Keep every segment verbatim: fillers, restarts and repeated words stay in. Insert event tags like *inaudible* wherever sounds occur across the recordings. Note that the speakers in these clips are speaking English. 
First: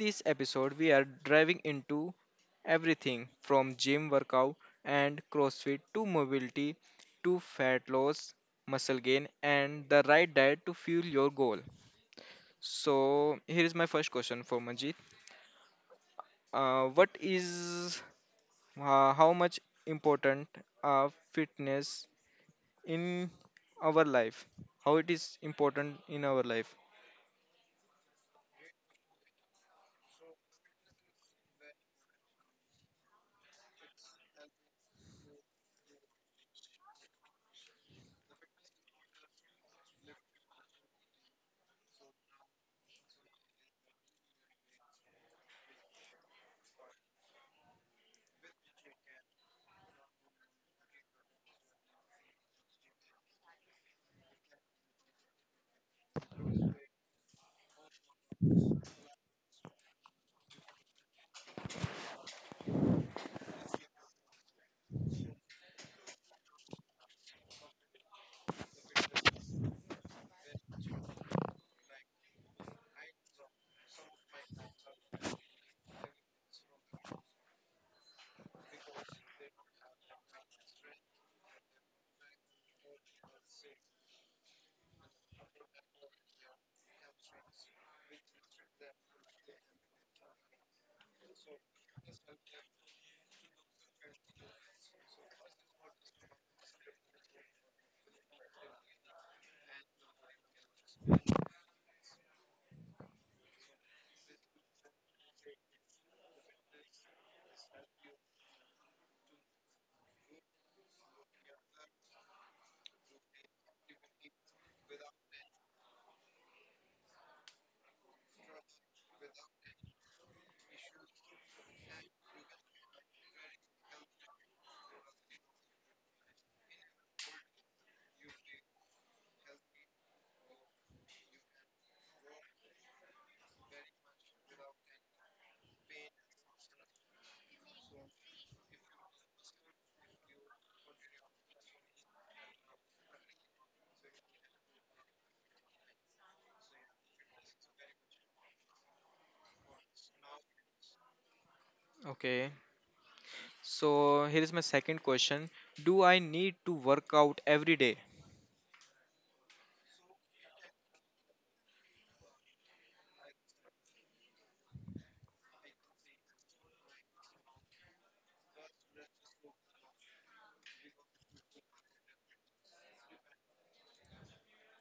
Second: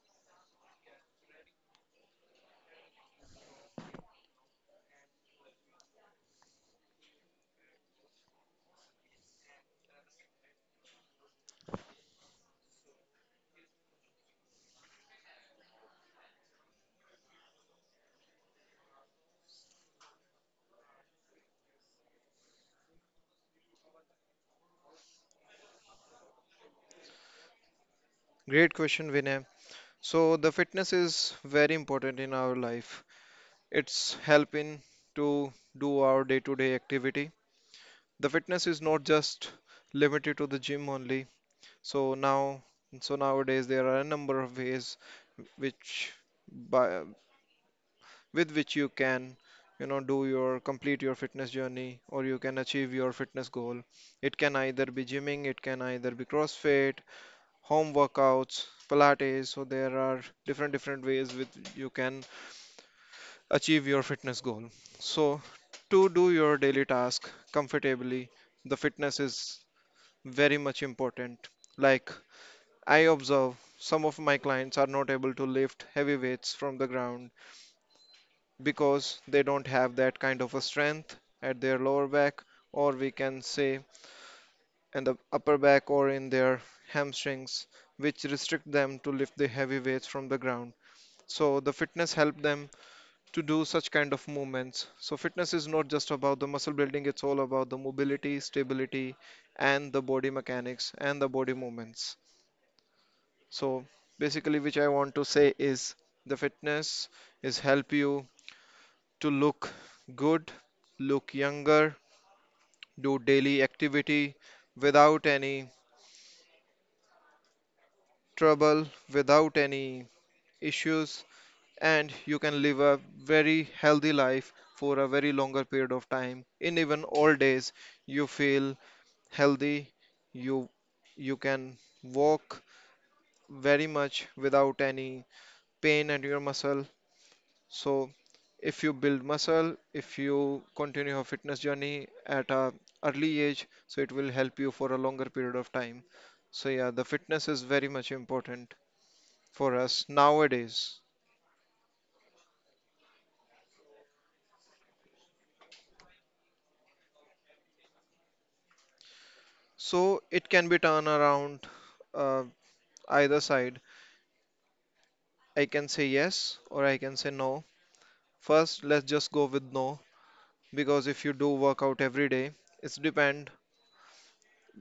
this episode we are diving into everything from gym workout and CrossFit to mobility to fat loss, muscle gain and the right diet to fuel your goal. So here is my first question for Manjeet. Uh, what is uh, how much important uh, fitness in our life how it is important in our life? Great question, Vinay. So the fitness is very important in our life. It's helping to do our day-to-day activity. The fitness is not just limited to the gym only. So now, so nowadays there are a number of ways which by, with which you can, you know, do your complete your fitness journey or you can achieve your fitness goal. It can either be gymming, it can either be CrossFit, home workouts, Pilates. So there are different different ways with you can achieve your fitness goal. So to do your daily task comfortably, the fitness is very much important. Like I observe some of my clients are not able to lift heavy weights from the ground because they don't have that kind of a strength at their lower back, or we can say in the upper back or in their hamstrings, which restrict them to lift the heavy weights from the ground. So the fitness help them to do such kind of movements. So fitness is not just about the muscle building, it's all about the mobility, stability, and the body mechanics and the body movements. So basically, which I want to say is the fitness is help you to look good, look younger, do daily activity without any trouble, without any issues, and you can live a very healthy life for a very longer period of time. In even old days, you feel healthy, you you can walk very much without any pain at your muscle. So if you build muscle, if you continue your fitness journey at a early age, so it will help you for a longer period of time. So yeah, the fitness is very much important for us nowadays. Okay. So here is my second question. Do I need to work out every day? So it can be turned around uh, either side. I can say yes or I can say no. First, let's just go with no because if you do workout every day, it's depend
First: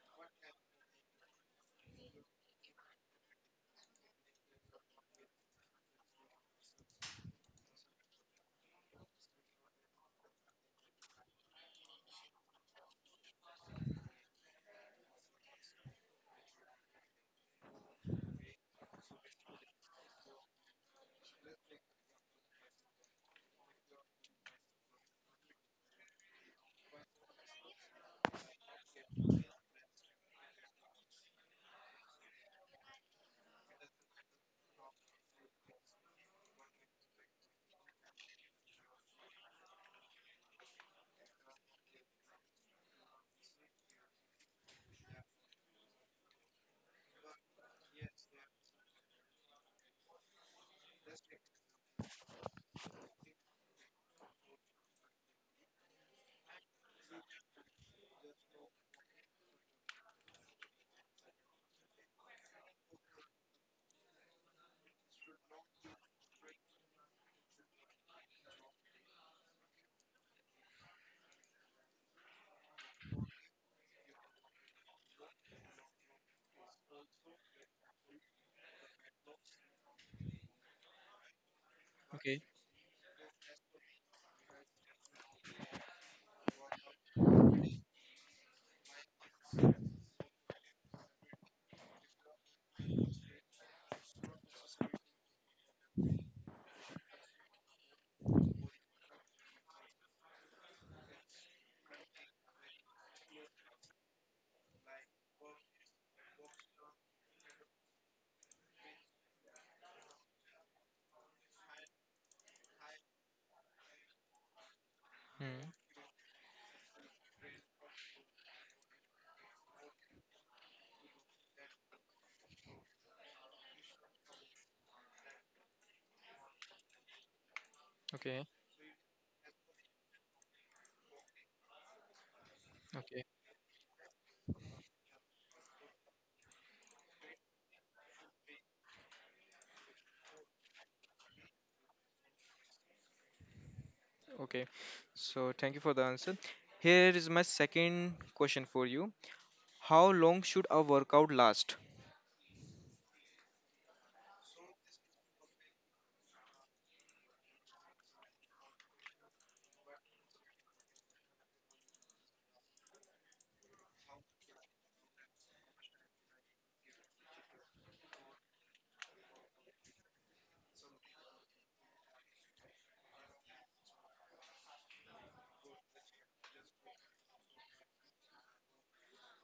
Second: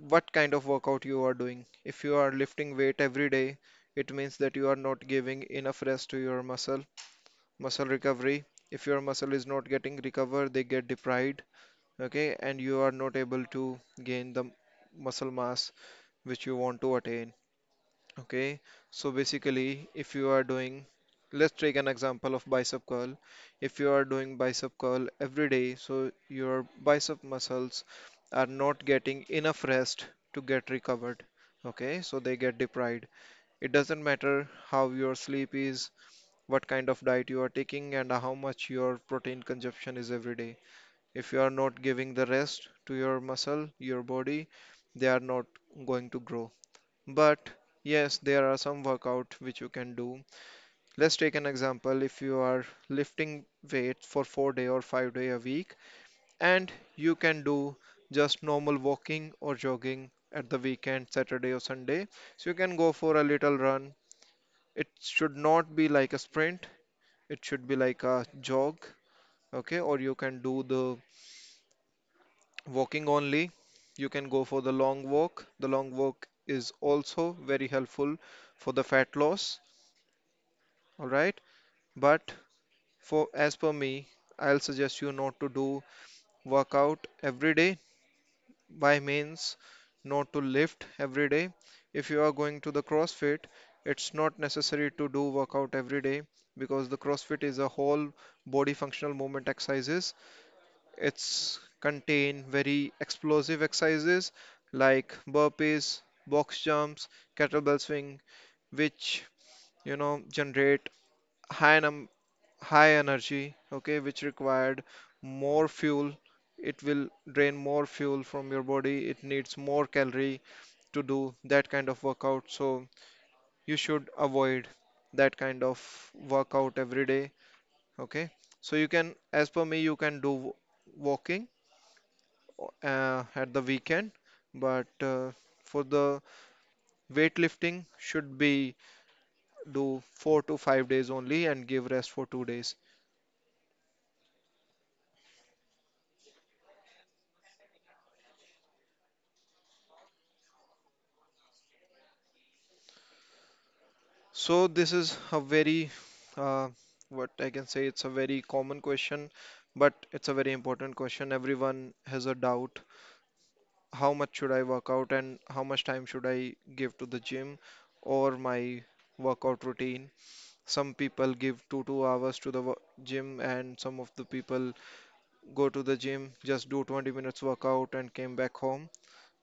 what kind of workout you are doing. If you are lifting weight every day, it means that you are not giving enough rest to your muscle, muscle recovery. If your muscle is not getting recovered, they get deprived, okay, and you are not able to gain the muscle mass which you want to attain. Okay, so basically, if you are doing, let's take an example of bicep curl. If you are doing bicep curl every day, so your bicep muscles are not getting enough rest to get recovered. Okay, so they get deprived. It doesn't matter how your sleep is, what kind of diet you are taking, and how much your protein consumption is every day. If you are not giving the rest to your muscle, your body, they are not going to grow, but yes, there are some workout which you can do. Let's take an example. If you are lifting weight for four day or five day a week, and you can do just normal walking or jogging at the weekend, Saturday or Sunday. So you can go for a little run. It should not be like a sprint. It should be like a jog. Okay, or you can do the walking only. You can go for the long walk. The long walk is also very helpful for the fat loss. Alright, but Okay. for as per me, I'll suggest you not to do workout every day, by means not to lift every day. If you are going to the CrossFit, it's not necessary to do workout every day because the CrossFit is a whole body functional movement exercises. It's contain very explosive exercises like burpees, box jumps, kettlebell swing, which you know generate high num high energy, okay, which required more Hmm. fuel. It will drain more fuel from your body. It needs more calorie to do that kind of workout. So you should avoid that kind of workout every day, okay? Okay. So you can, as per me, you can do w- walking uh, Okay. at the weekend, but uh, for the weightlifting should be do four to five days only and give rest for two days. Okay. So thank you for the answer. Here is my second question for you. How long should a workout last? So this is a very, uh, what I can say, it's a very common question, but it's a very important question. Everyone has a doubt. How much should I work out and how much time should I give to the gym or my workout routine? Some people give two two hours to the wo- gym, and some of the people go to the gym, just do twenty minutes workout and came back home.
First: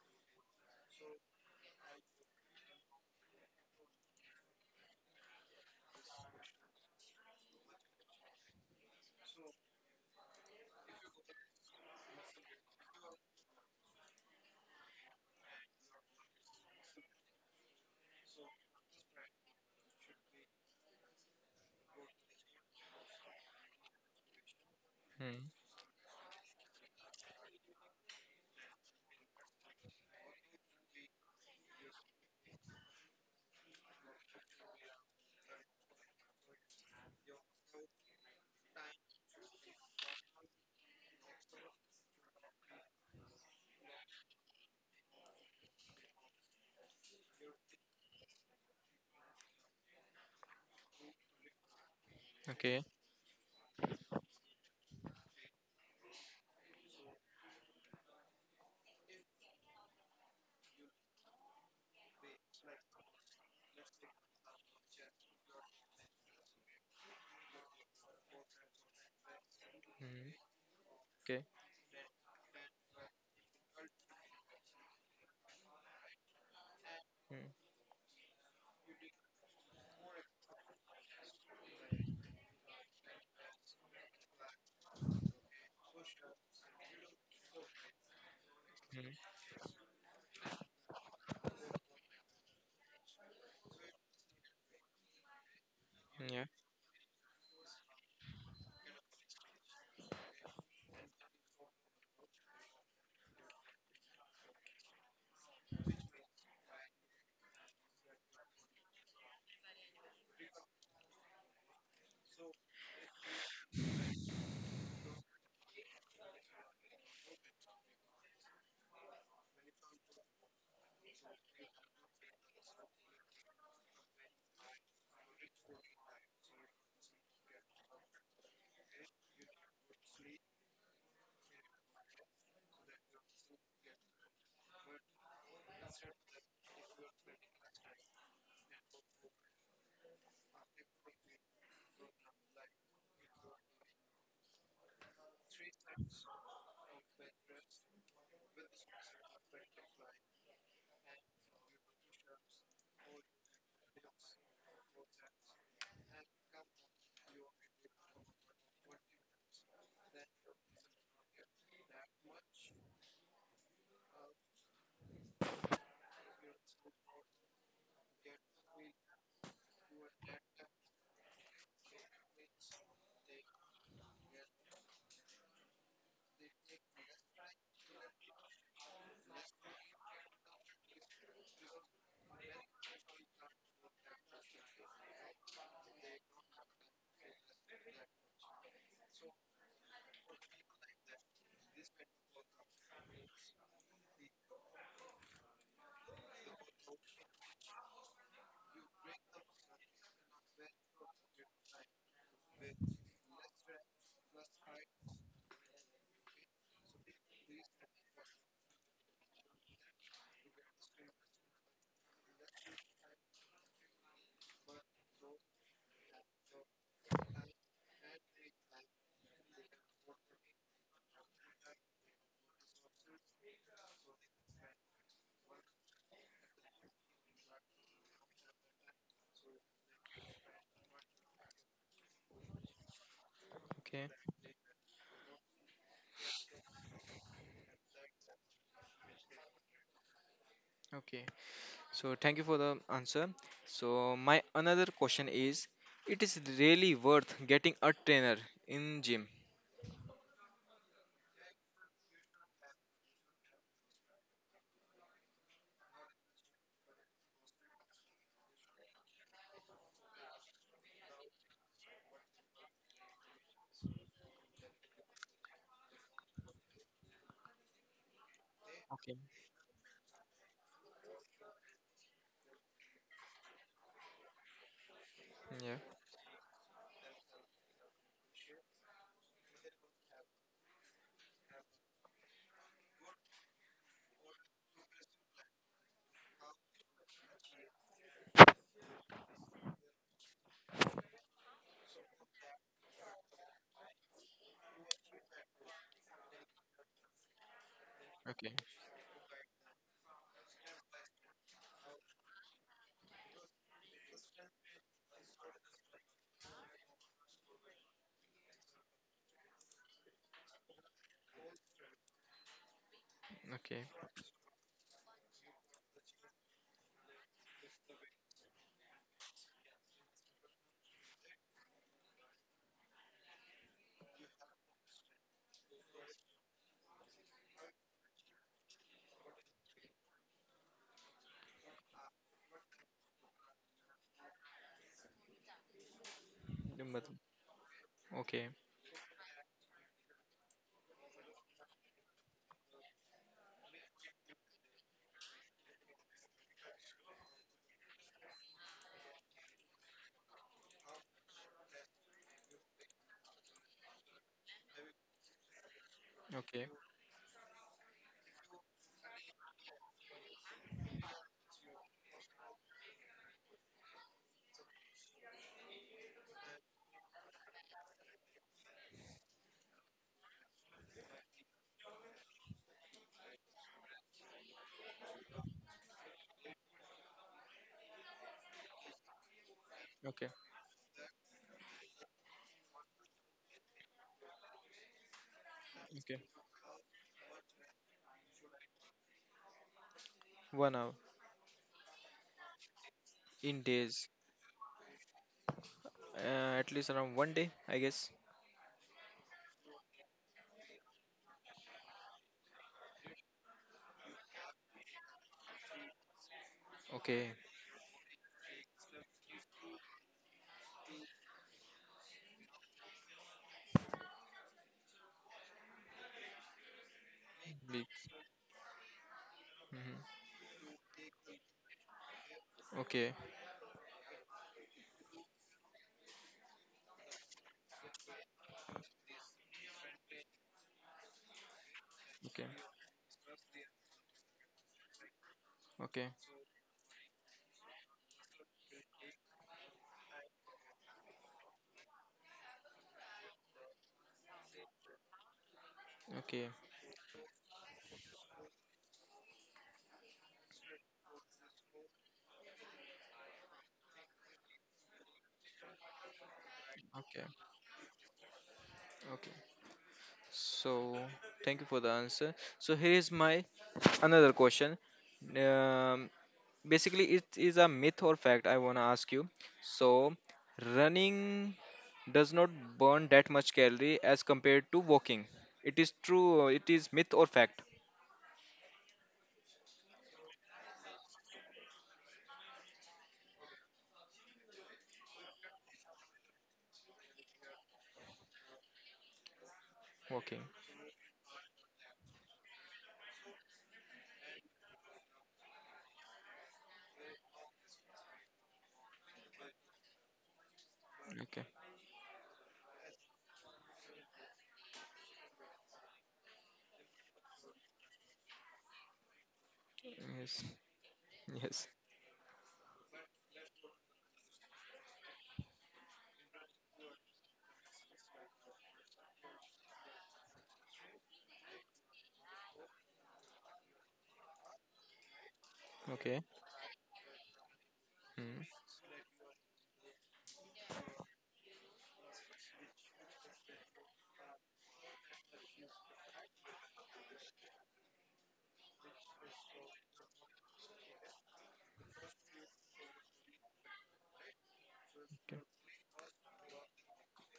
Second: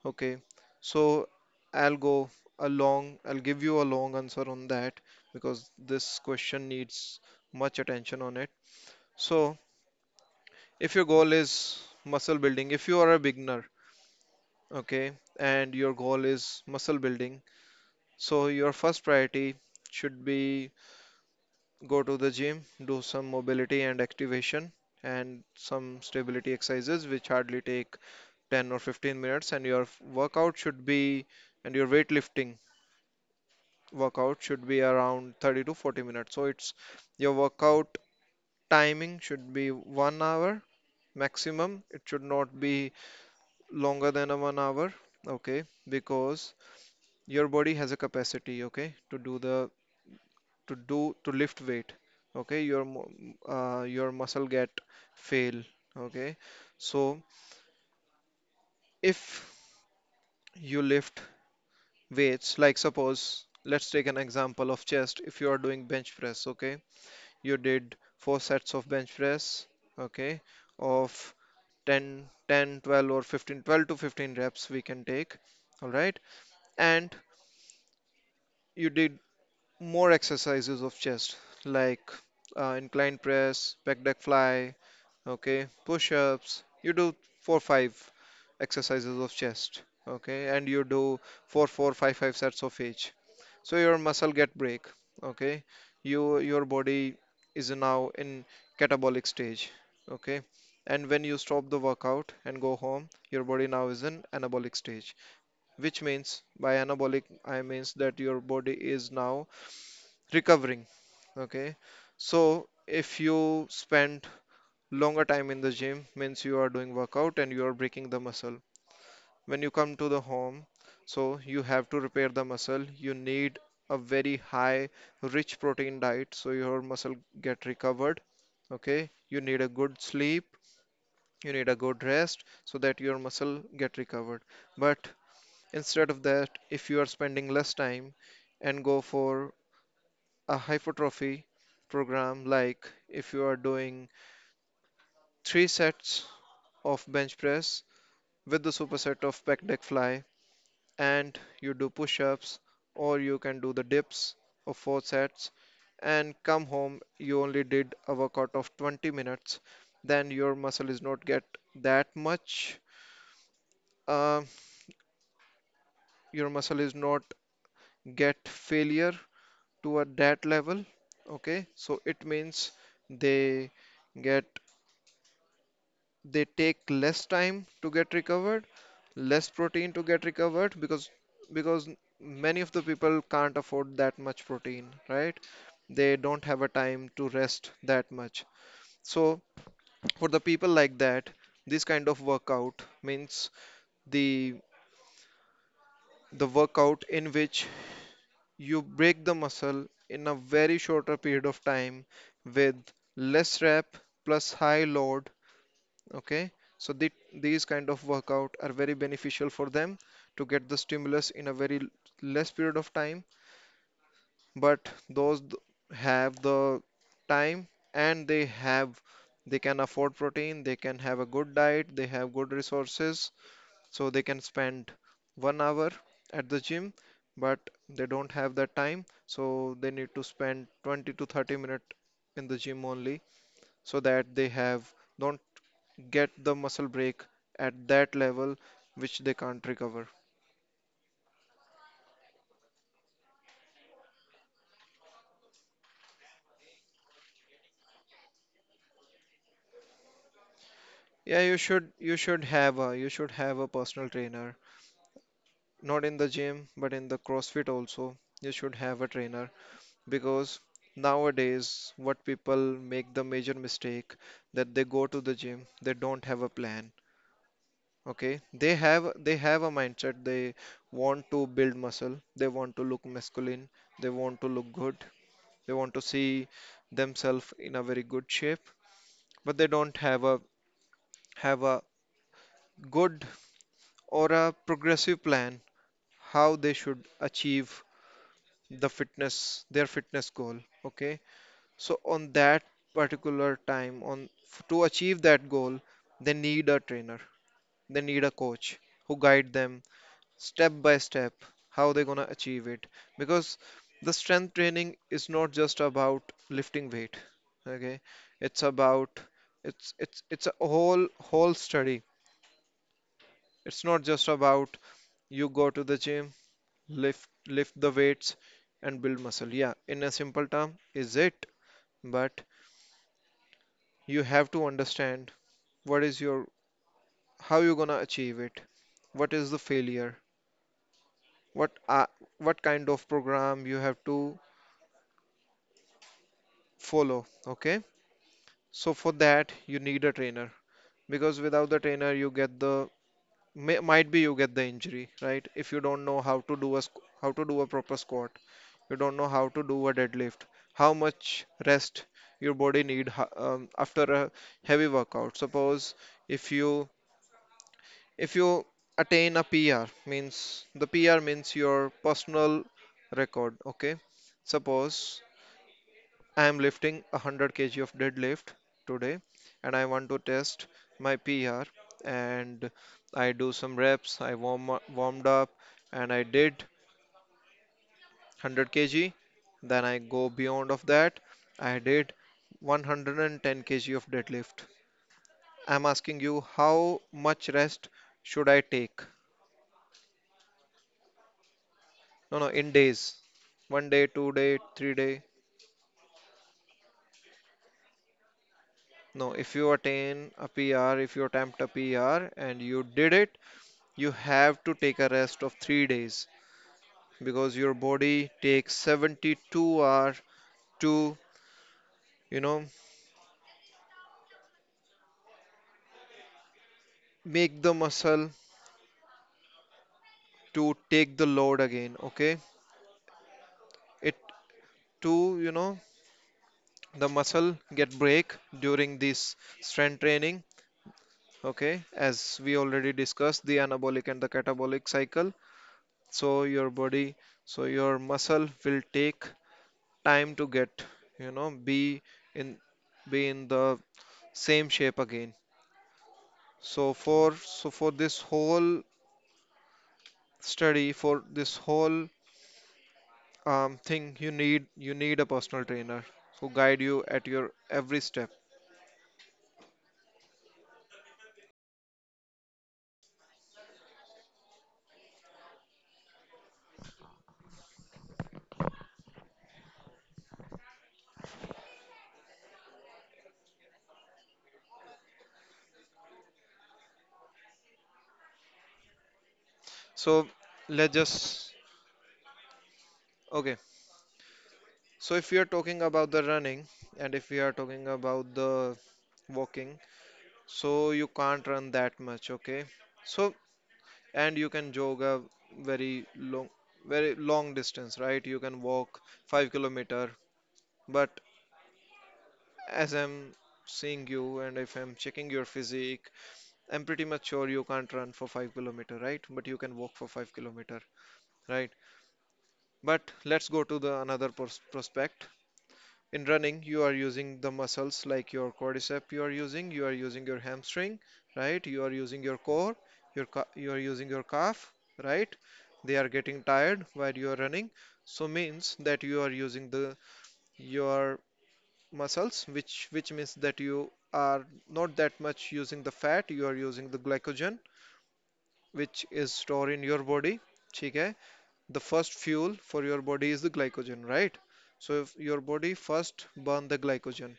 Okay, so I'll go a long, I'll give you a long answer on that because this question needs much attention on it. So, if your goal is muscle building, if you are a beginner, okay, and your goal is muscle building, so your first priority should be go to the gym, do some mobility and activation and Hmm. some stability exercises which hardly take ten or fifteen minutes, and your workout should be and your weightlifting workout should be around thirty to forty minutes. So it's your workout timing should be one hour maximum. It should not be longer than a one hour, okay? Because your body has a capacity, okay, to do the to do to lift weight, okay? Okay. Your mu- uh, your muscle get fail, okay? So if you lift weights, like suppose let's take an example of chest. If you are doing bench press, okay? You did four sets of bench press, Hmm. okay, of Okay. ten, ten, twelve or fifteen, twelve to fifteen reps we can take, all right. And Hmm. you did more exercises of chest like uh, incline press, back deck fly, okay, push-ups. You do four five exercises of chest, okay, and you do four four five five sets of each. So your muscle get break, okay. Hmm. you Yeah. your body is now in catabolic stage, okay, and when you stop the workout and go home, your body now is in anabolic stage. Which means by anabolic I means that your body is now recovering, okay. So if you spend longer time in the gym, means you are doing workout and you are breaking the muscle. When you come to the home, so you have to repair the muscle. You need a very high rich protein diet so your muscle get recovered, okay. You need a good sleep, you need a good rest so that your muscle get recovered. But instead of that, if you are spending less time and go for a hypertrophy program, like if you are doing three sets of bench press with the superset of pec deck fly, and you do push ups or you can do the dips of four sets and come home, you only did a workout of twenty minutes. Then your muscle is not get that much, uh, your muscle is not get failure to at that level, okay. So it means they get they take less time to get recovered, less protein to get recovered, because because many of the people can't afford that much protein, right? They don't have a time to rest that much. So for the people like that, this kind of workout means the the workout in which you break the muscle in a very shorter period of time with less rep plus high load, okay. So the, these kind of workout are very beneficial for them to get the stimulus in a very l- less period of time. But those th- have the time, and they have they can afford protein, they can have a good diet, they have good resources, so they can spend one hour at the gym. But they don't have that time, so they need to spend twenty to thirty minutes in the gym only, so Okay. that they have don't get the muscle break at that level which they can't recover. Okay. So thank you for the answer. So my another question is, it is really worth getting a trainer in gym. Yeah, you should you should have a you should have a personal trainer. Not in the gym, but in the CrossFit also. You should have a trainer because nowadays what people make the major mistake that they go to the gym, they don't have a plan. Okay? They have Okay. they have a mindset. They want to build muscle, they want to look masculine, they want to look good, they Yeah. want to see themselves in a very good shape, but they don't have a have a good or a progressive plan how they should achieve the fitness their fitness goal, okay. So on that particular time, on f- to achieve that goal, they need a trainer, they need a Okay. coach who guide them step by step how they're going to achieve it. Because the strength training is not just about lifting weight, okay. It's about it's it's it's a whole whole study. It's Okay. not just about you go to the gym, lift lift the weights and build muscle. Yeah, in a simple term is it, but you have to understand what is your how you're gonna achieve it. What is the failure? What are, what kind of program you have to Then but- follow, okay? Okay. So for that you need a trainer because without the trainer you get the may, might be you get the injury, right? If you don't know how to do a squ- how to do a proper squat, you don't know how to do a deadlift, how much rest your body need ho- um, after a heavy workout. Suppose if Okay. you if you attain a pr, means the pr means your personal record, okay? Suppose I am lifting hundred kg of deadlift today and I want to test my pr, and I do some reps, I warm up, warmed up, and I did hundred kg. Then I Okay. go beyond of that, I did one hundred and ten kilograms of deadlift. I'm Okay. asking you how much rest should I take? One hour. No, no, in days. In One day, days. two day, three day? Uh, at least around one day, I guess. No, if you attain a pr if you attempt a pr and you did it, you have to take a rest of three days Okay. because your body takes seventy-two hours to you know make the Big. muscle, Mm-hmm. to take the load again, okay? Okay. it to you know The muscle get break during this strength training, okay? As Okay. we already discussed, the anabolic and the catabolic cycle. Okay. so your body so your muscle will take time to get you know be in be in the same shape again. Okay. So for so for this whole study, for this whole um, thing, you need you need a personal trainer who guide you Okay. at your every step. Okay. So thank you for the answer. So here is my another question. Um, Basically it is a myth or fact I want to ask you. So running does not burn that much calorie as compared to walking. It is true, it is myth or fact? So, let's just okay. So if we are talking about the running and if we are talking about the walking, Walking. so you can't run that much, okay? So, and you can jog a very long, very long distance, right? You can walk five kilometer, but Okay. as I'm seeing you and if I'm checking your physique, I'm pretty much sure you can't run for five kilometer, right? But you can walk for 5 Yes. kilometer, Yes. right? But let's go to the another pros prospect. In running, you are using the muscles like your quadriceps. You are using, you are using your hamstring, right, you are using your core, your you are using your calf, right, they are Okay. getting tired while you are running. So Hmm. means that you are using the, your muscles, which which means that you are not that much using the fat, you are using the glycogen which is stored in your body. Okay, the first fuel for your body is the glycogen, right? So if Okay. your body first burn the glycogen,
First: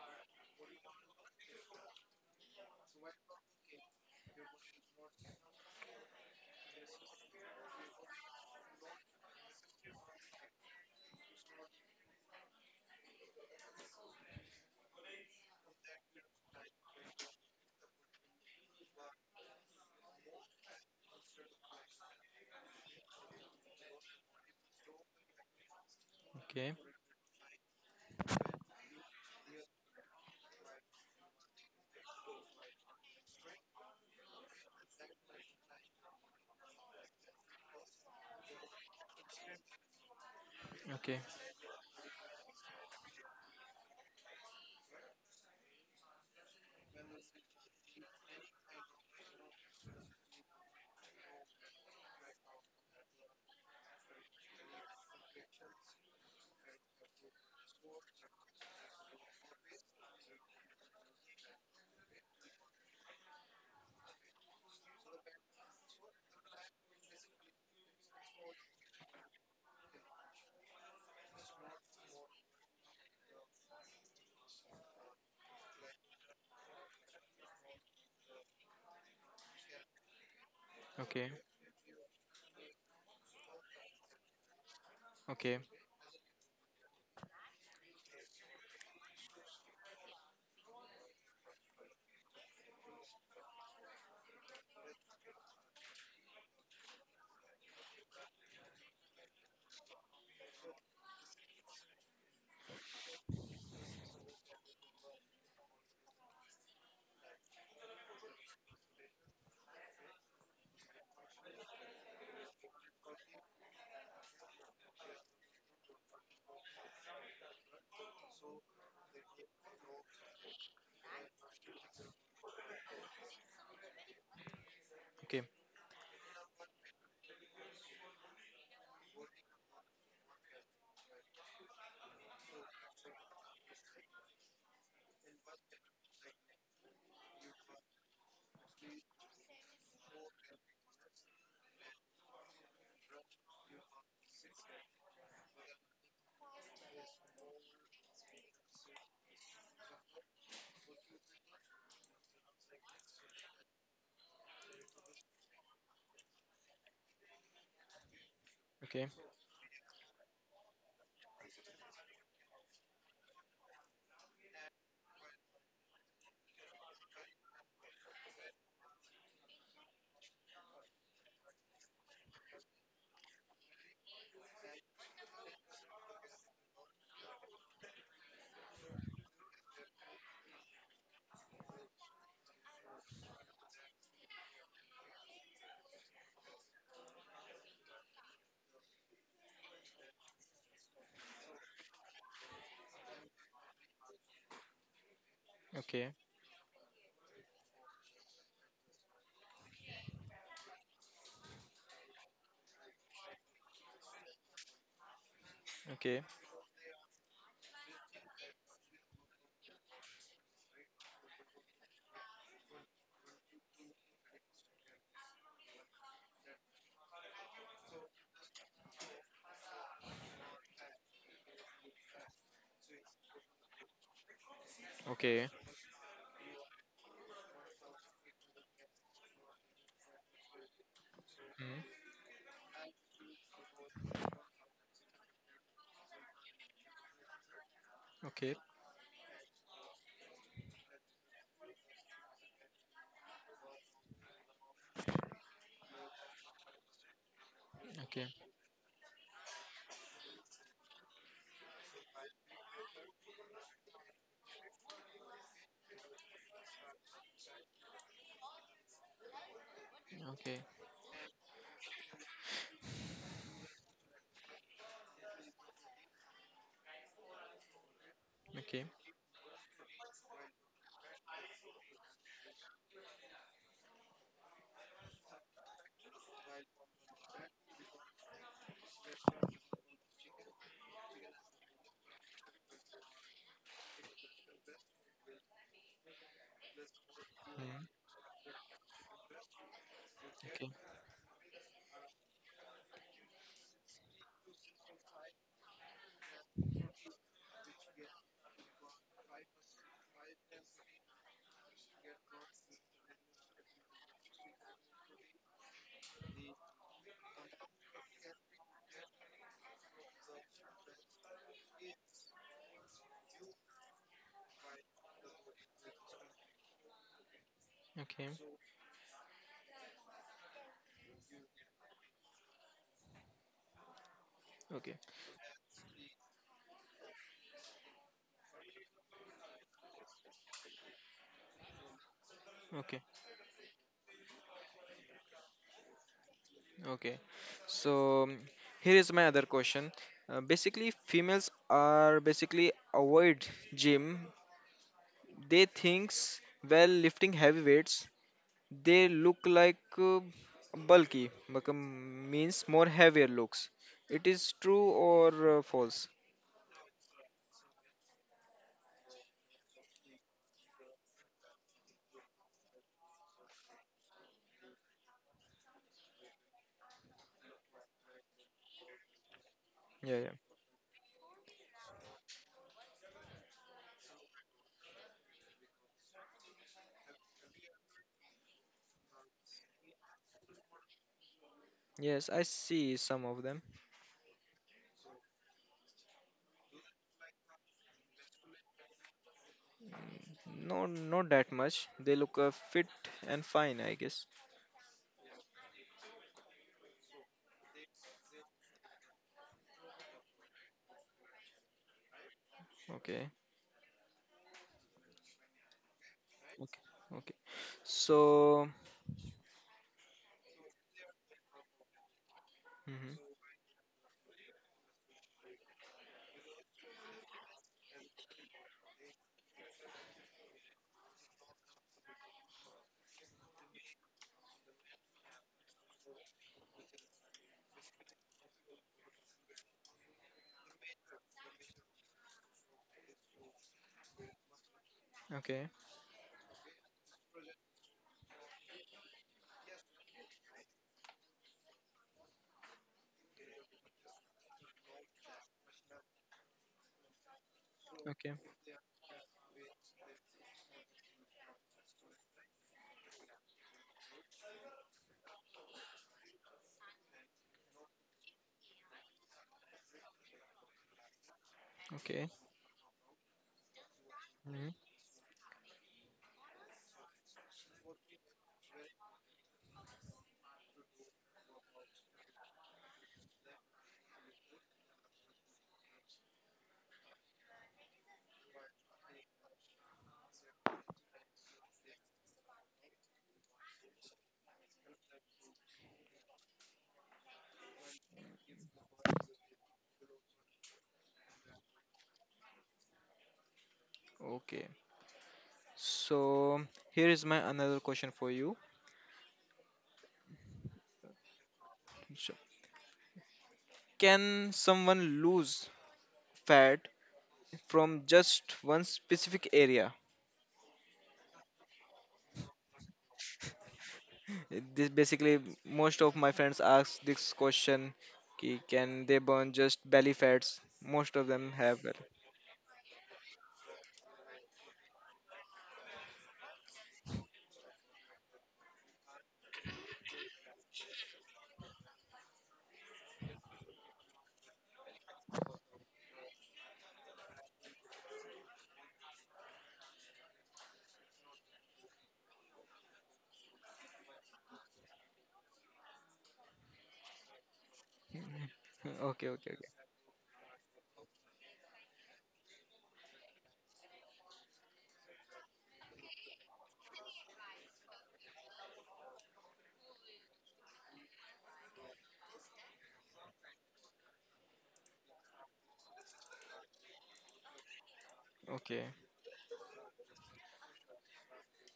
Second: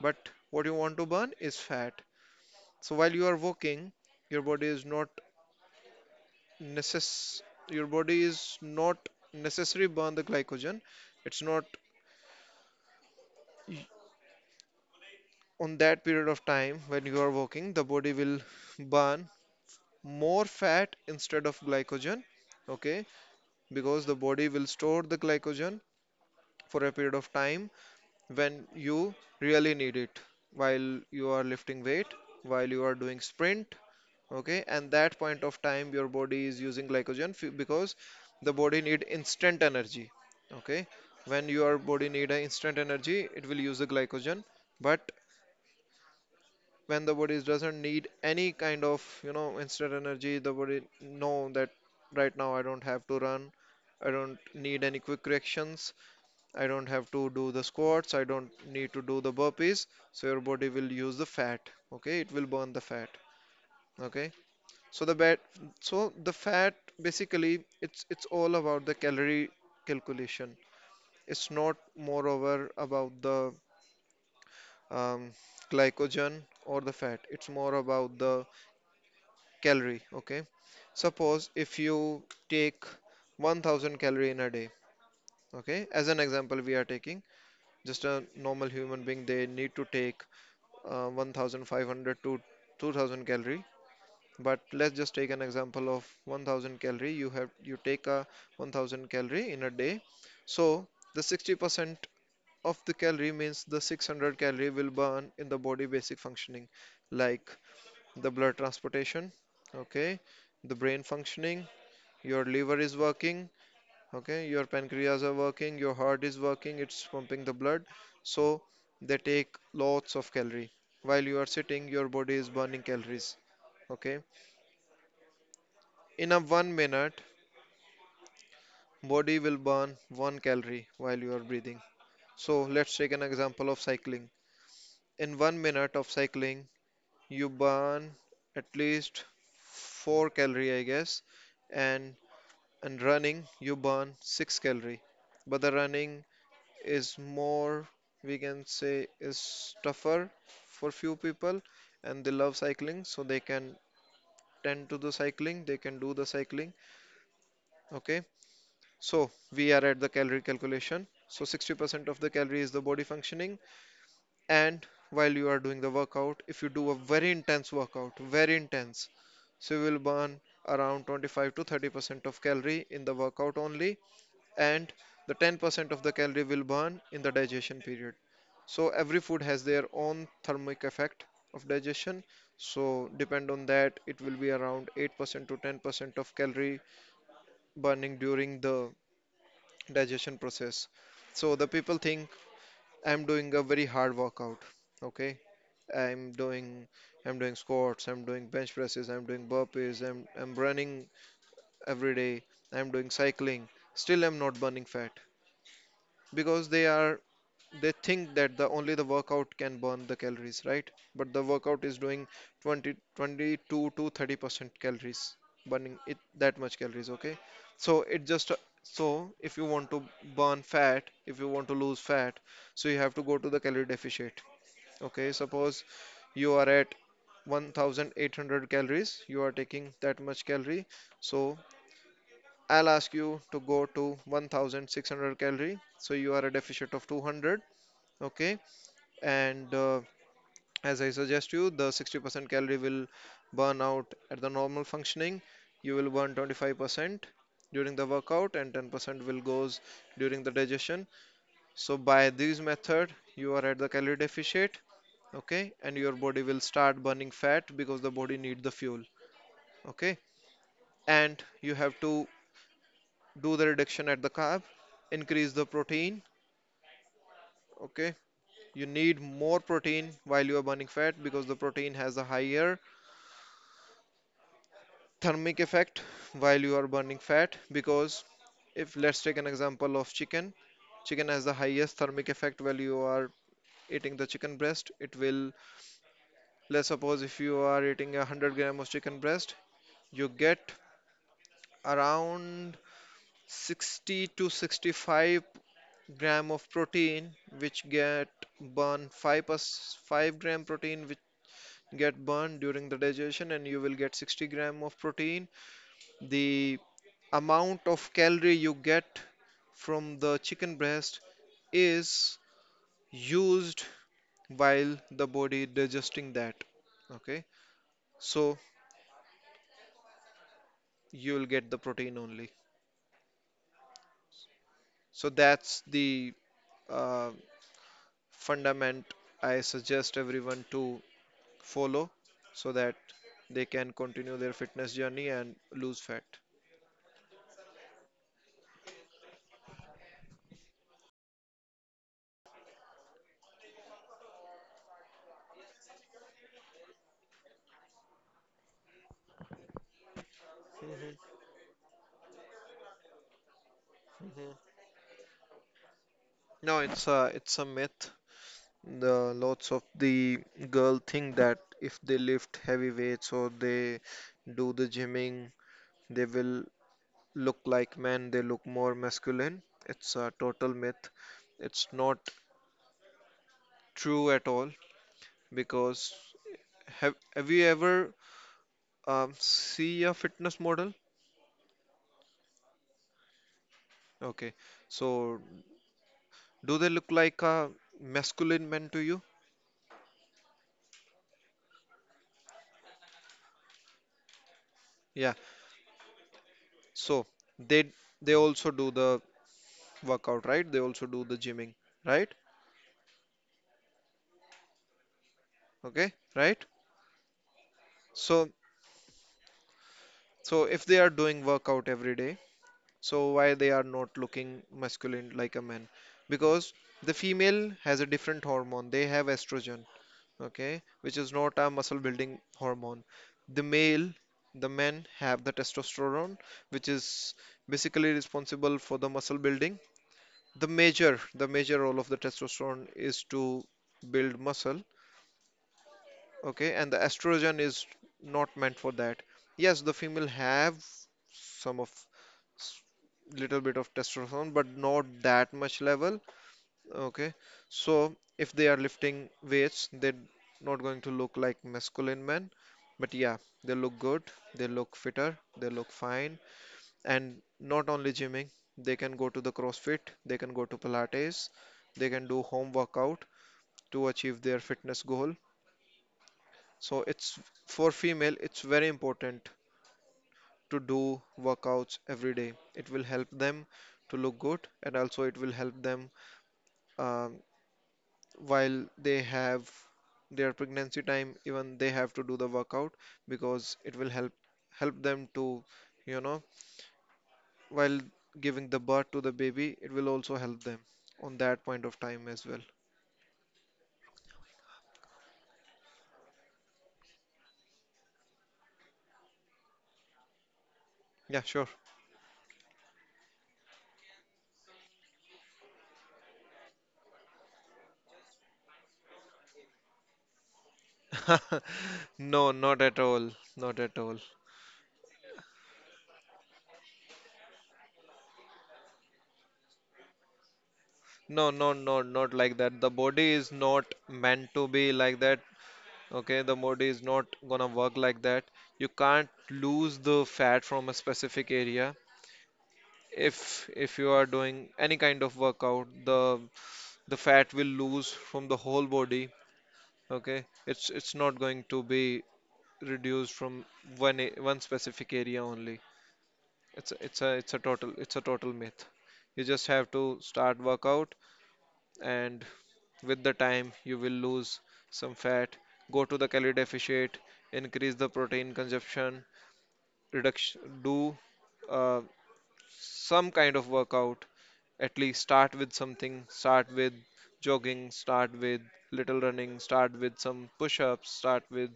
but what you want to burn is fat. So while you are walking, your body is not necess your body is not necessary burn the glycogen. It's not, on that period of time when you are walking, the body will *laughs* burn more fat instead of glycogen, okay? Because the body will store the glycogen Okay. for a period of time when you really need it, while you are lifting weight, while you are doing sprint, okay? And that point of time, your body is using glycogen f- because the body need instant energy, okay? Okay. When your body need a instant energy, it will use the glycogen. But when the body doesn't need any kind of you know instant energy, the body know that right now I don't have to run, I don't need any quick reactions, I don't have to do the squats, I don't need to do the burpees. So your body will use the fat, okay, it will burn the fat, okay? so the bad, so the fat, basically, it's it's all about the calorie calculation. It's not moreover about the um, glycogen or the fat. It's more about the calorie. Okay. Okay. Suppose if you take one thousand calorie in a day. Okay. Okay, as an example, we are taking just a normal human being, they need to take uh, one thousand five hundred to two thousand calorie, but let's just take an example of one thousand calorie. You have you take a one thousand calorie in a day, so the sixty percent of the calorie means the six hundred calorie will burn in the body basic functioning, like the blood transportation, okay, the brain functioning, your liver is working, okay, your pancreas are working, your heart is working, it's pumping the blood. So they take lots of calorie. While you are sitting, your body is burning calories, okay? Okay. In a one minute, body will burn one calorie while you are breathing. So let's take an example of cycling. In one minute of cycling, you burn at least four calorie, I guess, and and running, you burn six calorie. But the running is more, we can say, is tougher for few people, and they love cycling, so they can tend to the cycling, they can do the cycling. Okay. Okay. So we are at the calorie calculation. So sixty percent of the calorie is the body functioning. And while you are doing the workout, if you do a very intense workout, very intense, so you will burn around twenty-five to thirty percent of calorie in the workout only, and the ten percent of the calorie will burn in the digestion period. So every food has their own thermic effect of digestion. So depend on that, it will be around eight percent to ten percent of calorie burning during the digestion process. So the people think, I'm doing a very hard workout. Okay, Okay. I'm doing I'm doing squats, I'm doing bench presses, I'm doing burpees, I'm I'm running every day, I'm doing cycling. Still, I'm not burning fat Okay. because they are they think that the only the workout can burn the calories, right? But the workout is doing twenty, twenty-two to thirty percent calories, burning it that much calories, okay? So it just So if you want to burn fat, if you want to lose fat, so you have to go to the calorie deficit, okay? Okay. Suppose you are at one thousand eight hundred calories, you are taking that much calorie, so Hmm. I'll ask you to go to one thousand six hundred calorie, so you are a deficit of two hundred, okay? Okay. And uh, as I suggest you, the sixty percent calorie will burn out at the normal functioning, you will burn twenty-five percent during the Okay. workout, and ten percent will goes during the digestion. So by this method, you are at the calorie deficit, okay, and your body will start burning fat because the body need the fuel, okay? Okay. Okay. And you have to do the reduction at the carb, increase the protein, okay? You Hmm. need more protein while you are burning fat because the protein has a higher thermic effect while you are burning fat because if let's take an example of chicken, chicken has the highest thermic effect. While you are eating the chicken breast, it will let's suppose if you are eating a one hundred gram of chicken breast, you get Okay. around sixty to sixty-five gram of protein, which get burned, five plus five gram protein which get burned during the digestion, and you will get sixty gram of protein. The amount of calorie you get from the chicken breast is used while the body digesting that, okay? Okay. So you'll get the protein only. Okay. So that's the uh, fundament I suggest everyone to follow so that Okay. they can continue their fitness journey and lose fat. Okay, so mm, here is my other question. Uh, basically, females are basically avoid gym. They thinks while lifting heavy weights, they look like uh, Mhm, bulky, become means more heavier looks. It is mhm. true or uh, false? No, it's a it's a myth. The lots of the girl think that if they lift heavy weights or they do the gymming, they will look like men, they look more masculine. It's Yeah, yeah. a total myth. It's not true at all because have have you ever um, see a fitness model? Yes, I see some of them. Okay, so do they look like a masculine man to you? No, not that much. They look uh, fit and fine, I guess. Yeah. So they they also do the workout, right? They also do the gymming, right? Okay, Okay, right. okay, okay. so So, so if they are doing workout every day, mhm, so why they are not looking masculine like a man? Because the female has a different hormone, they have estrogen, okay, which is not a muscle building hormone. the male the men have the testosterone which is basically responsible for the muscle building. The major the major role of the testosterone is to build muscle. okay, Okay, and the estrogen is not meant for that. Yes, the female have some of s- little bit of testosterone, but not that much level. Okay, so okay. if they are lifting weights, they're not going to look like masculine men, but yeah, they look good, they look fitter, they look fine. And not only gymming, they can go to the CrossFit, they can go to Pilates, they can Okay. do home workout to achieve their Mhm. fitness goal. So, it's for female, it's very important to do workouts every day. It will help them to look good, and also it will help them um, while they have their pregnancy time. Even they have to do the workout because it will help help them to, you know, while giving the birth to the baby, it will also help them on that point of time as well. Okay. So here is my another question for you. Yeah, sure. *laughs* So, can someone lose fat from just one specific area? No, not at all. Not at all. This basically most of my friends ask this question. कि Can they burn just belly fats? Most of No, them no, have that. no, not like that. The body is not meant to be like that. Okay, the body is not gonna work like that. You can't lose the fat from a specific area. If if you are doing any kind of workout, the the fat will lose from the whole body. Okay, it's it's not going to be reduced from one a- one specific area only. It's a, it's a it's a total it's a total myth. *laughs* Okay, You okay, just okay. have to start workout and with the time, you will lose some fat, go to the calorie deficit, increase the protein consumption, reduction, do uh, some kind of workout. At least start with something, start with jogging, start with Okay, little running, start with some push ups, start with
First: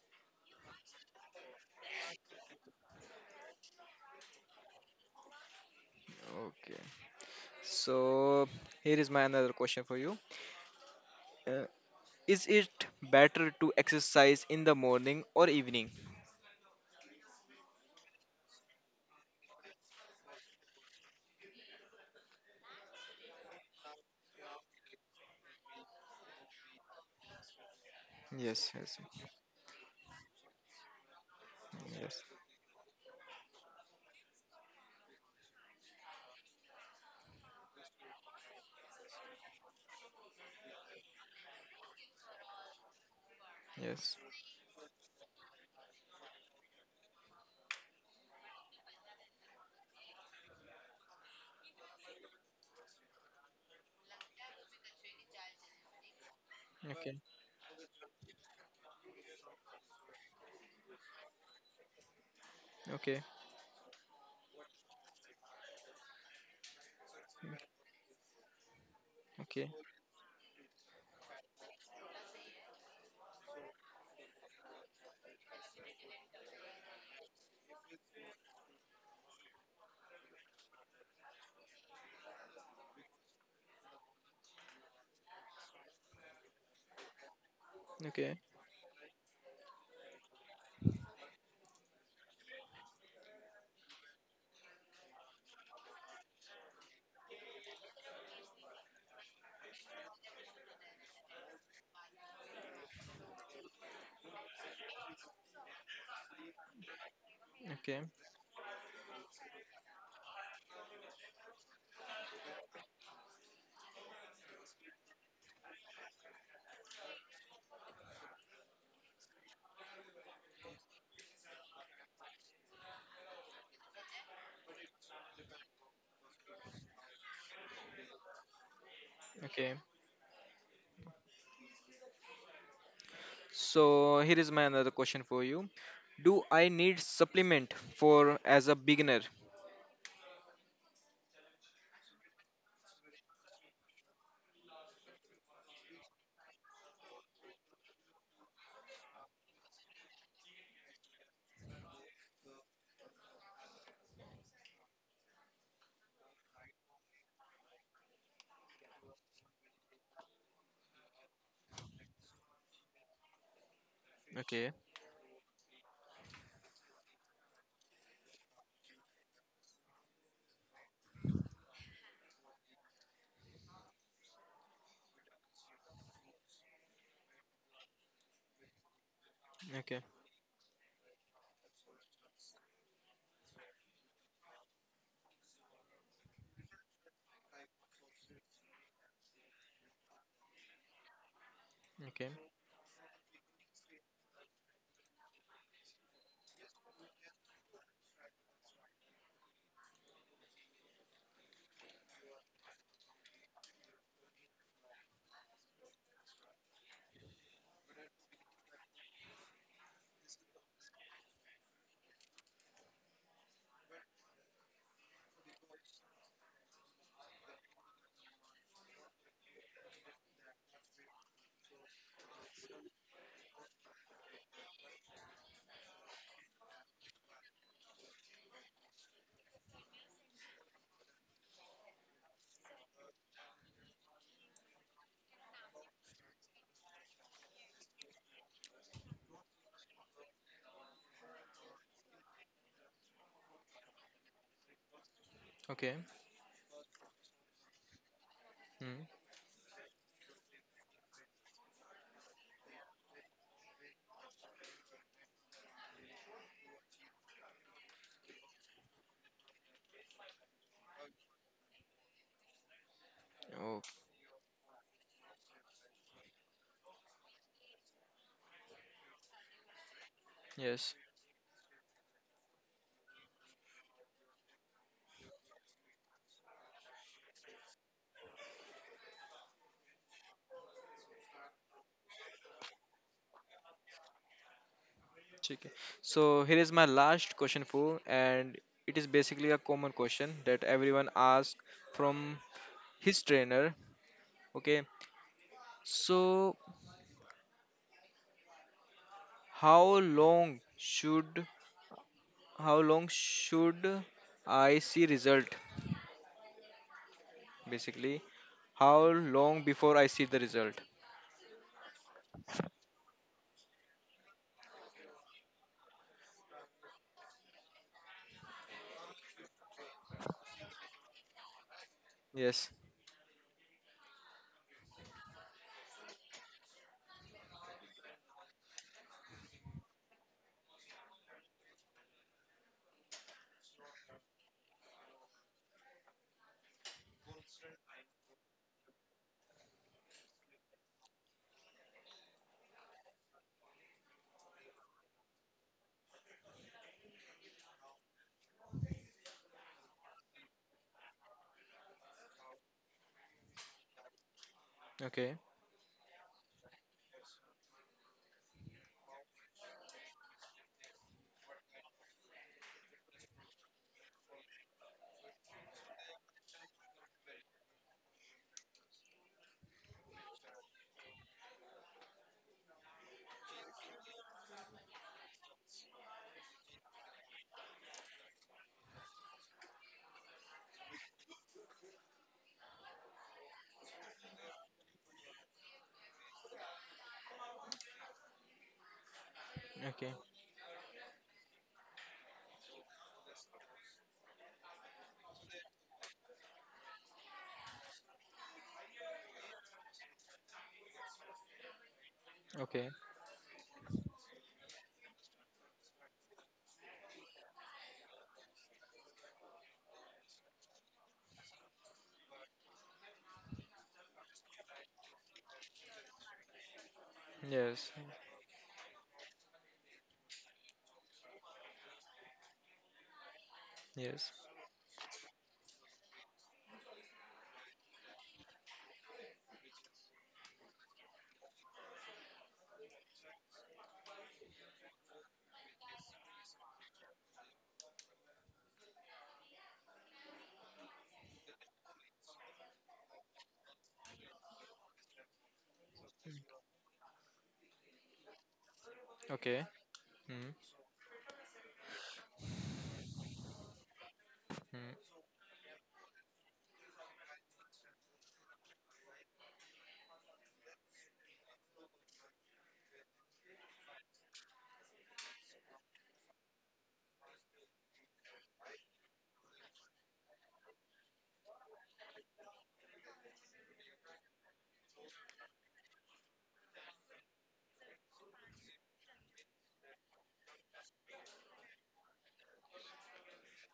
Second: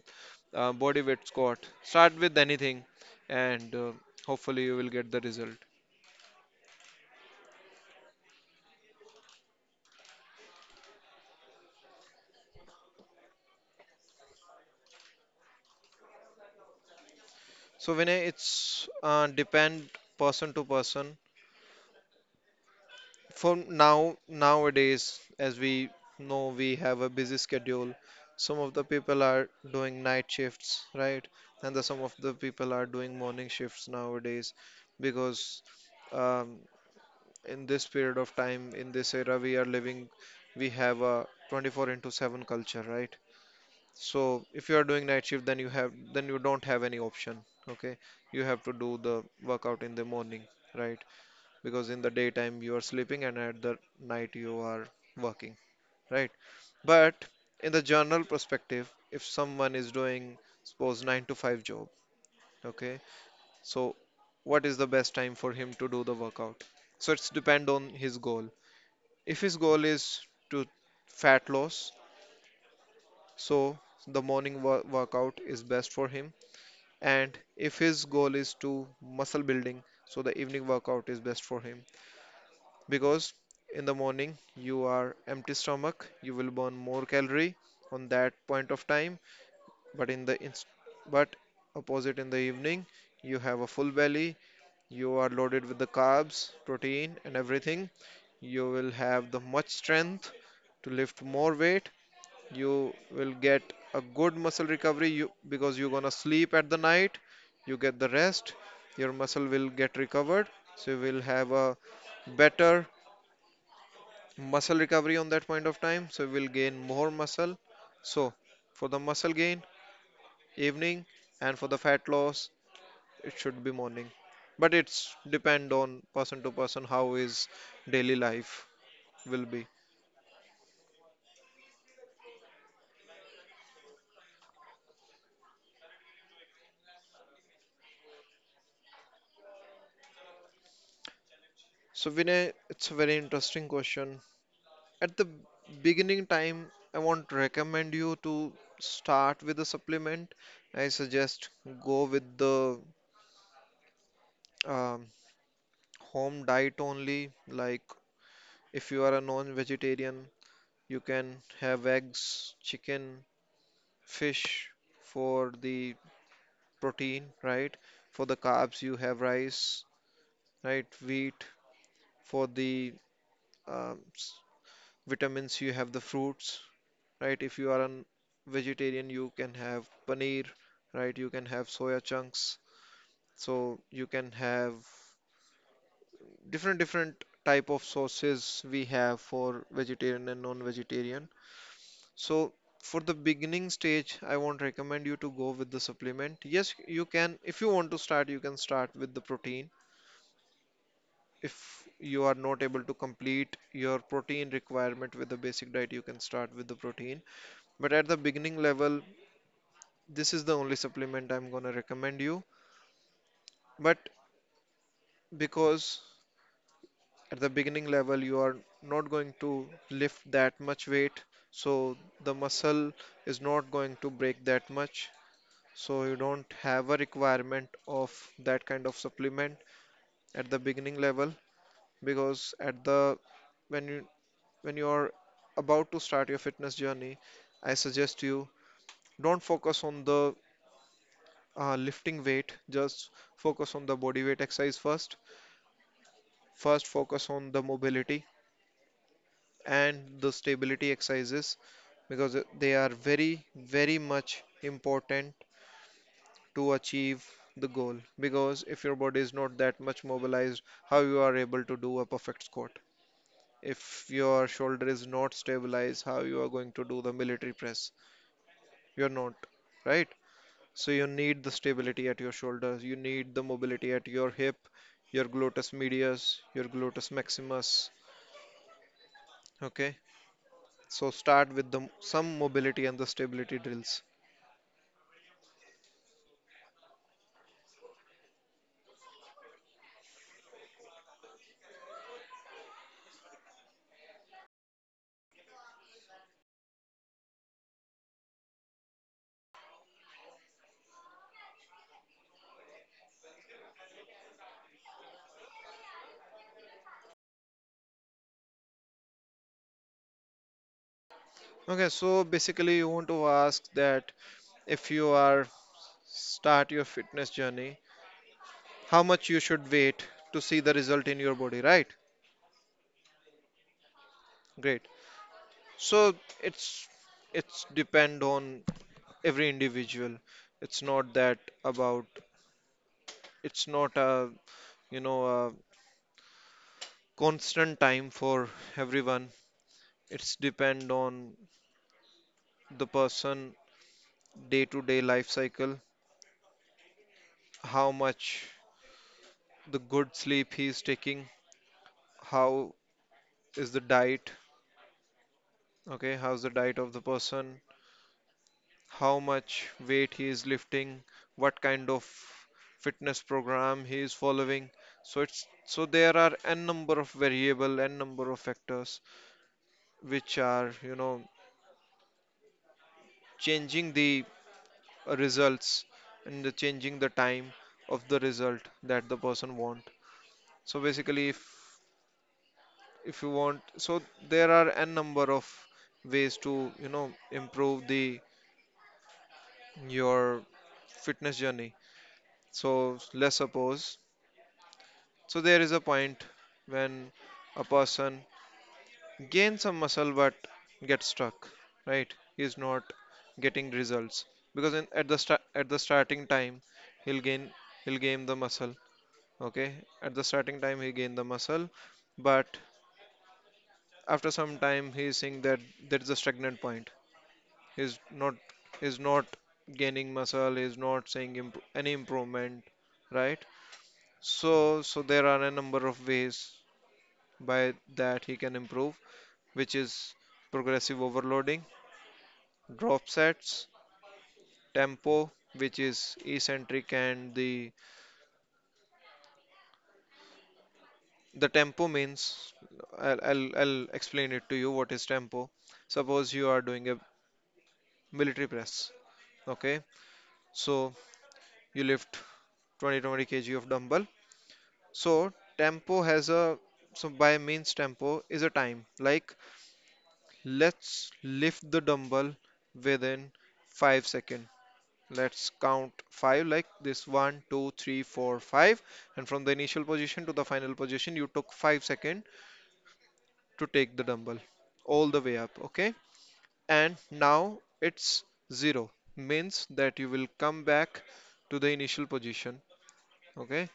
uh, body weight squat, start with anything, and uh, hopefully, you will get the result. okay. So here is my another question for you. Uh, is it better to exercise in the morning or evening? So Vinay, it's uh, depend person to person for now nowadays as we know we have a busy schedule, some Yes, of the yes, people are doing night shifts, right? And the some of yes, the people are doing morning shifts nowadays because um, in this period of time, in this era we are living, we have a twenty-four into seven culture, right? yes. So if you are doing night shift, then you have, then you don't have any option. Okay, you have to do the workout in the morning, right? Because in the daytime you are sleeping and at the night you are working, right? Okay, But in the general perspective, if someone is doing suppose nine to five job, okay? okay, So what is the best time for him to do the workout? So it's depend on his goal. If his okay, goal is to fat loss, so the morning wo- workout is best for him. And if his goal is to muscle building, so the evening workout is best for him. Because in the morning you are empty stomach, you will burn more calorie on that okay, point of time. But in the inst- but opposite in the evening, you have a full belly, you are loaded with the carbs, protein and everything. You will have the much strength to lift more weight. You will get a good muscle recovery you because you're gonna sleep at the night, you get okay, the rest, your muscle will get recovered, so you will have a better muscle recovery on that point of time, so we'll gain more muscle. So for the muscle gain, evening, and for the fat loss, it should be morning. But it's depend on person to person, how his daily life will be. okay. So here is my another question for you. Do I need supplement for as a beginner? So Vinay, it's a very interesting question. At the beginning time, I want to recommend you to start with a supplement. I suggest go with the um, home diet only. Like if you are a non-vegetarian, you can have eggs, chicken, fish Okay, for the protein, right? For the carbs, you have rice, right? Wheat for the um, s- vitamins, you have the fruits, right? If you are a vegetarian, you can have okay, paneer, right? You can have soya chunks. So you can have different different type of sauces we have for vegetarian and non-vegetarian. okay, So for the beginning stage, I won't recommend you to go with the supplement. Yes, you can, if you want to start, you can start with the protein. If you are not able to complete your protein requirement with the basic diet, you can start with the protein. But at the beginning level, this is the only supplement I'm going to recommend you. But because at the beginning level, you are not going to lift that much weight, so the muscle is not going to break that much, so you don't have a requirement of that kind of supplement at the beginning level. Because at the, when you, when you are about to start your fitness journey, I suggest you don't focus on the uh, lifting weight, just focus on the body weight exercise first. okay. First focus on the mobility Hmm. and the stability exercises because they are very very much important to achieve the goal. Because if your body is not that much mobilized, how you are able to do a perfect squat? Oh, If your shoulder is not stabilized, how you are going to do the military press? You're not, right? So yes. you need the stability at your shoulders, you need the mobility at your hip, your gluteus medius, your gluteus maximus, okay? So start with the some mobility and the stability drills. Okay. So here is my last question for, and it is basically a common question that everyone asks from his trainer. Okay. So how long should how long should I see result? Basically, how long before I see the result? Okay, so basically you want to ask that, if you are start your fitness journey, how much you should wait to see the result in your body, right? Yes. Great. So it's it's depend on every individual. It's not that about, it's not a, you know, a constant time for everyone. It's depend on the person day to day life cycle, how much the good sleep he is taking, how is the diet, Okay. okay, how's the diet of the person, how much weight he is lifting, what kind of fitness program he is following. So it's, so there are n number of variable, n number of factors which are, you know, changing the uh, results and the changing the time of the result that the person want. So basically, if if you want, so there are n number of ways to, you know, improve the Okay. your fitness journey. So let's suppose, so there is a point when a person gains some muscle but gets stuck, right? He's Okay. not getting results because in, at the sta- at the starting time he'll gain he'll gain the muscle. Okay, at the starting time he gained the muscle, but after some time he is seeing that there is a stagnant point. Yes. He's not he's not gaining muscle. He's not seeing imp- any improvement, right? Yes. So so there are a number of ways by that he can improve, which is progressive overloading, drop sets, tempo, which is eccentric, and the the tempo means I'll, I'll, I'll explain it to you what is tempo. Suppose you are doing a military press, Okay. okay? Hmm. So you lift twenty to twenty kg of dumbbell. Hmm. So tempo has a, so by means tempo is a time, like let's lift the dumbbell within five seconds. Let's count five like this, one, two, three, four, five. And from the initial position to the final position, you took five seconds to take the dumbbell all the way up. Okay. And now it's zero, means that you will come back to the initial position. Okay.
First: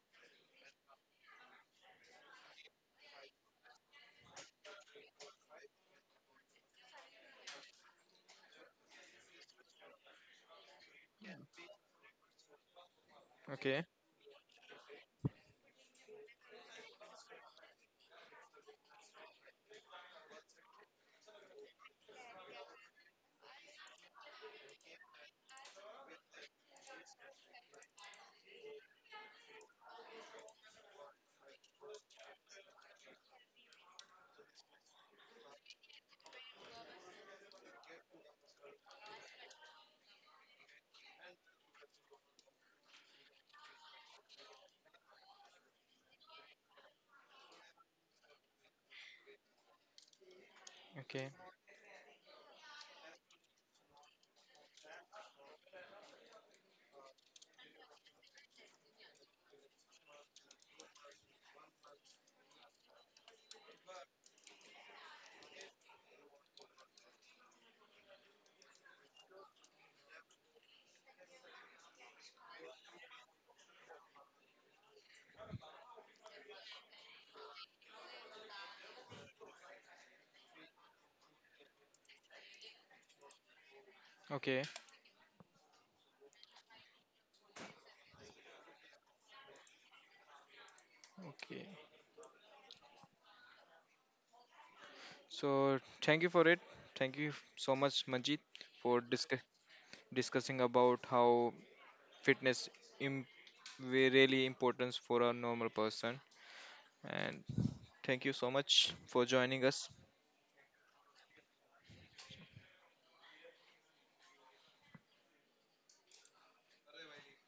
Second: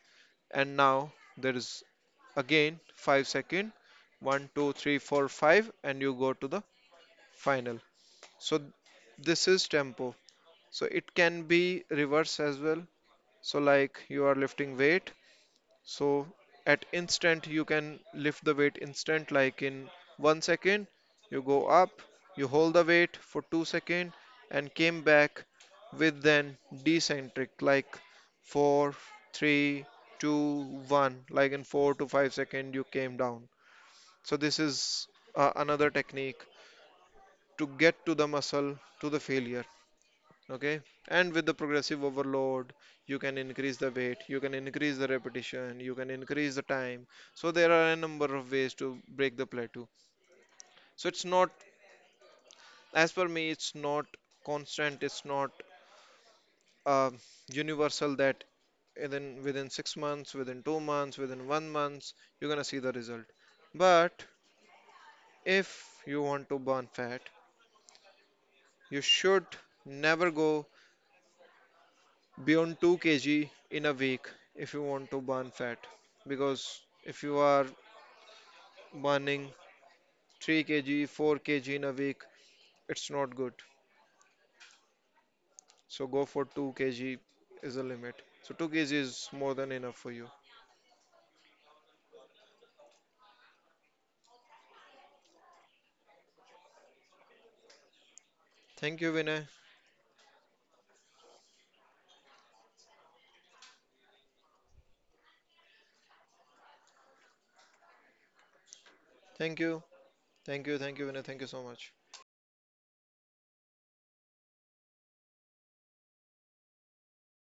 And now there is again five second, one, two, three, four, five, and you go to the final. So this is tempo. So it can be reverse as well. So Okay. like you are lifting weight, so at instant you can lift the weight instant, like in one second you go up, you hold the weight for two second and came back with then decentric, like four three two one, like in four to five second you came down. So this is uh, another technique to get to the muscle to the failure, okay? And with the progressive overload, you can increase the weight, you can increase the repetition, you can increase the time. So there are a number of ways to break the plateau. So it's Okay. not, as per me, it's not constant, it's not uh, universal that within within six months, within two months, within one month you're gonna see the result. But if you want to burn fat, you should never go beyond two kg in a week if you want to burn fat. Because if you are burning three kg four kg in a week, it's not good. Okay. So go for two kg is a limit. So two kg is more than enough for you. Okay. So thank you for it. Thank you so much, Manjit, for Thank you, discuss Vinay. discussing about how fitness im- really importance for a normal person. And thank you so much for thank joining you us. thank you thank you Vinay, thank you so much.